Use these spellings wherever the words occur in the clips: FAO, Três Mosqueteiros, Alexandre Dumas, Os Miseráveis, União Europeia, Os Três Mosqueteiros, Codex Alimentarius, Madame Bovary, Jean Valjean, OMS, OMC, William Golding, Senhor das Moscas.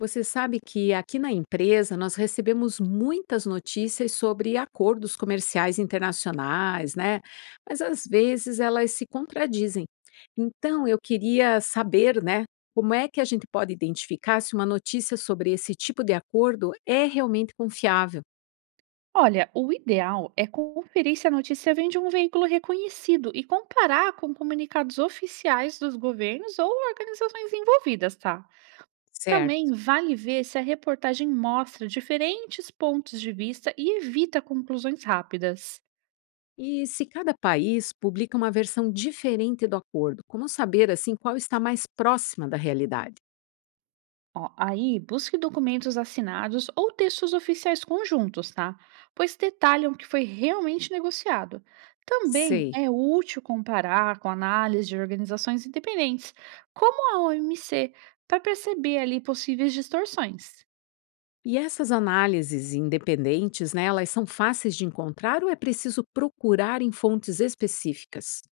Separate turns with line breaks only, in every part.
Você sabe que aqui na empresa nós recebemos muitas notícias sobre acordos comerciais internacionais, né? Mas às vezes elas se contradizem. Então eu queria saber, né, como é que a gente pode identificar se uma notícia sobre esse tipo de acordo é realmente confiável?
Olha, o ideal é conferir se a notícia vem de um veículo reconhecido e comparar com comunicados oficiais dos governos ou organizações envolvidas, tá? Também
Certo.
vale ver se a reportagem mostra diferentes pontos de vista e evita conclusões rápidas.
E se cada país publica uma versão diferente do acordo, como saber assim qual está mais próxima da realidade?
Ó, aí, busque documentos assinados ou textos oficiais conjuntos, tá? Pois detalham o que foi realmente negociado. Também
Sei.
é útil comparar com análise de organizações independentes, como a OMC, para perceber ali possíveis distorções.
E essas análises independentes, né, elas são fáceis de encontrar ou é preciso procurar em fontes específicas?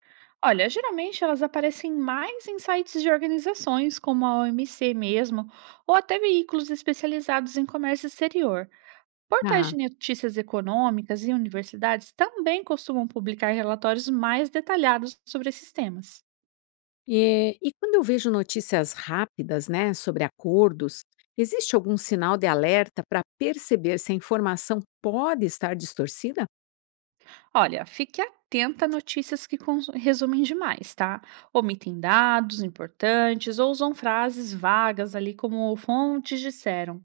Olha, geralmente elas aparecem mais em sites de organizações como a OMC mesmo, ou até veículos especializados em comércio exterior. Portais
Tá.
de notícias econômicas e universidades também costumam publicar relatórios mais detalhados sobre esses temas.
E quando eu vejo notícias rápidas, né, sobre acordos, existe algum sinal de alerta para perceber se a informação pode estar distorcida?
Olha, fique atenta a notícias que resumem demais, tá? Omitem dados importantes ou usam frases vagas ali como fontes disseram.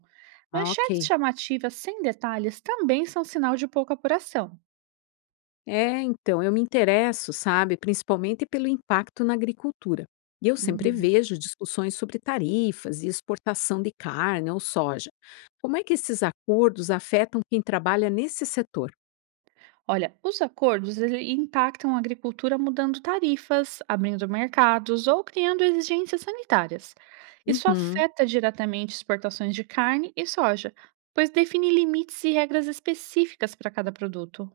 Ah,
Manchetes
ok.
chamativas sem detalhes também são sinal de pouca apuração.
É, então, eu me interesso, sabe, principalmente pelo impacto na agricultura. E eu sempre
Uhum.
vejo discussões sobre tarifas e exportação de carne ou soja. Como é que esses acordos afetam quem trabalha nesse setor?
Olha, os acordos ele impactam a agricultura mudando tarifas, abrindo mercados ou criando exigências sanitárias. Isso
Uhum.
afeta diretamente exportações de carne e soja, pois define limites e regras específicas para cada produto.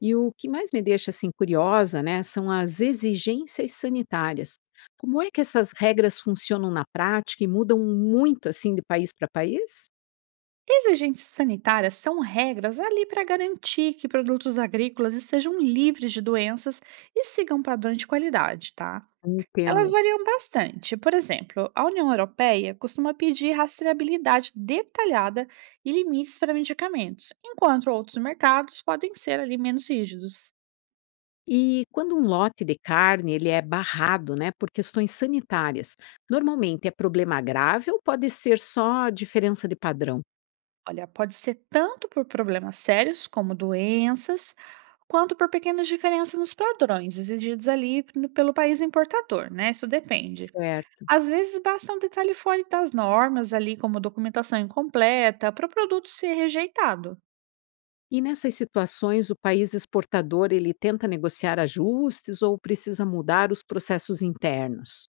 E o que mais me deixa assim curiosa, né, são as exigências sanitárias. Como é que essas regras funcionam na prática e mudam muito assim de país para país?
Exigências sanitárias são regras ali para garantir que produtos agrícolas estejam livres de doenças e sigam padrões de qualidade, tá? Elas
Entendo.
variam bastante. Por exemplo, a União Europeia costuma pedir rastreabilidade detalhada e limites para medicamentos, enquanto outros mercados podem ser ali menos rígidos.
E quando um lote de carne ele é barrado, né, por questões sanitárias, normalmente é problema grave ou pode ser só diferença de padrão?
Olha, pode ser tanto por problemas sérios, como doenças, quanto por pequenas diferenças nos padrões exigidos ali pelo país importador, né? Isso depende.
Certo.
Às vezes basta um detalhe fora das normas ali, como documentação incompleta, para o produto ser rejeitado.
E nessas situações, o país exportador ele tenta negociar ajustes ou precisa mudar os processos internos?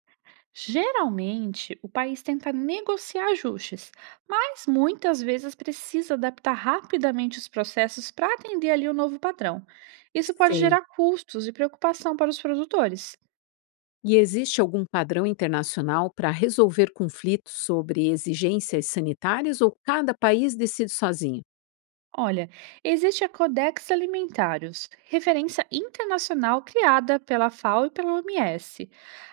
Geralmente, o país tenta negociar ajustes, mas muitas vezes precisa adaptar rapidamente os processos para atender ali o novo padrão. Isso pode
Sei.
gerar custos e preocupação para os produtores.
E existe algum padrão internacional para resolver conflitos sobre exigências sanitárias ou cada país decide sozinho?
Olha, existe a Codex Alimentários, referência internacional criada pela FAO e pela OMS.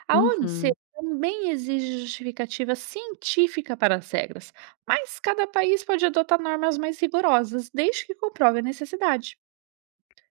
A OMC
Uhum.
também exige justificativa científica para as regras, mas cada país pode adotar normas mais rigorosas, desde que comprove a necessidade.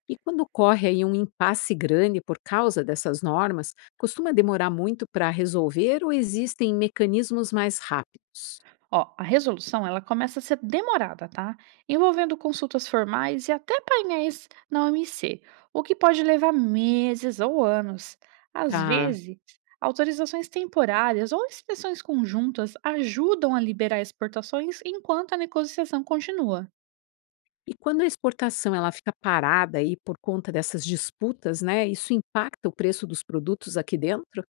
E quando ocorre aí um impasse grande por causa dessas normas, costuma demorar muito para resolver ou existem mecanismos mais rápidos?
Ó, a resolução ela começa a ser demorada, tá? Envolvendo consultas formais e até painéis na OMC, o que pode levar meses ou anos. Às
Tá.
vezes, autorizações temporárias ou inspeções conjuntas ajudam a liberar exportações enquanto a negociação continua.
E quando a exportação ela fica parada aí por conta dessas disputas, né, isso impacta o preço dos produtos aqui dentro?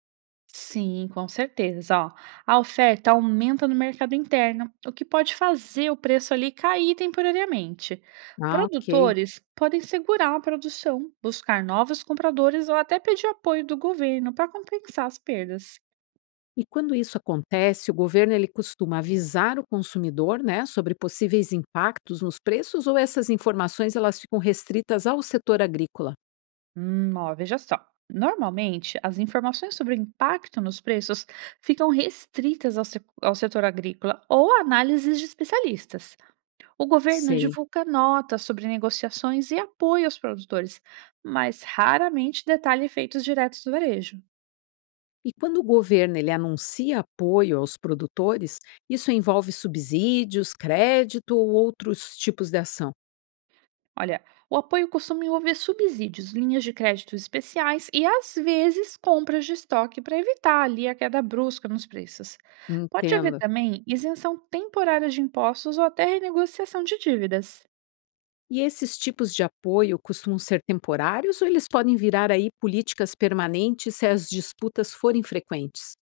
Sim, com certeza. Ó, a oferta aumenta no mercado interno, o que pode fazer o preço ali cair temporariamente.
Ah, ok.
Produtores podem segurar a produção, buscar novos compradores ou até pedir apoio do governo para compensar as perdas.
E quando isso acontece, o governo ele costuma avisar o consumidor, né, sobre possíveis impactos nos preços ou essas informações elas ficam restritas ao setor agrícola?
Ó, veja só. Normalmente, as informações sobre o impacto nos preços ficam restritas ao, se- ao setor agrícola ou análises de especialistas. O governo
Sei.
divulga notas sobre negociações e apoio aos produtores, mas raramente detalha efeitos diretos do varejo.
E quando o governo ele anuncia apoio aos produtores, isso envolve subsídios, crédito ou outros tipos de ação?
Olha, o apoio costuma envolver subsídios, linhas de crédito especiais e, às vezes, compras de estoque para evitar ali a queda brusca nos preços. Pode haver
Entendo.
também isenção temporária de impostos ou até renegociação de dívidas.
E esses tipos de apoio costumam ser temporários ou eles podem virar aí políticas permanentes se as disputas forem frequentes?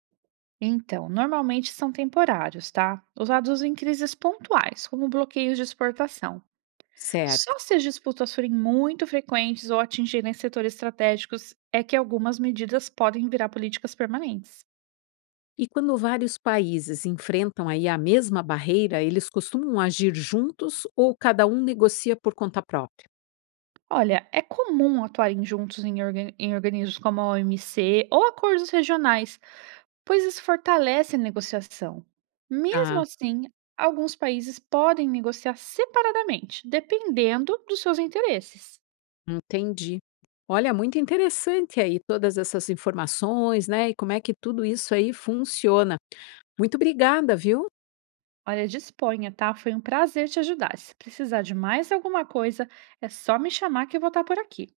Então, normalmente são temporários, tá? Usados em crises pontuais, como bloqueios de exportação.
Certo.
Só se as disputas forem muito frequentes ou atingirem setores estratégicos é que algumas medidas podem virar políticas permanentes.
E quando vários países enfrentam aí a mesma barreira, eles costumam agir juntos ou cada um negocia por conta própria?
Olha, é comum atuarem juntos em organismos como a OMC ou acordos regionais, pois isso fortalece a negociação. Mesmo
Ah,
assim, alguns países podem negociar separadamente, dependendo dos seus interesses.
entendi. Olha, muito interessante aí todas essas informações, né? E como é que tudo isso aí funciona. Muito obrigada, viu?
Olha, disponha, tá? Foi um prazer te ajudar. Se precisar de mais alguma coisa, é só me chamar que eu vou estar por aqui.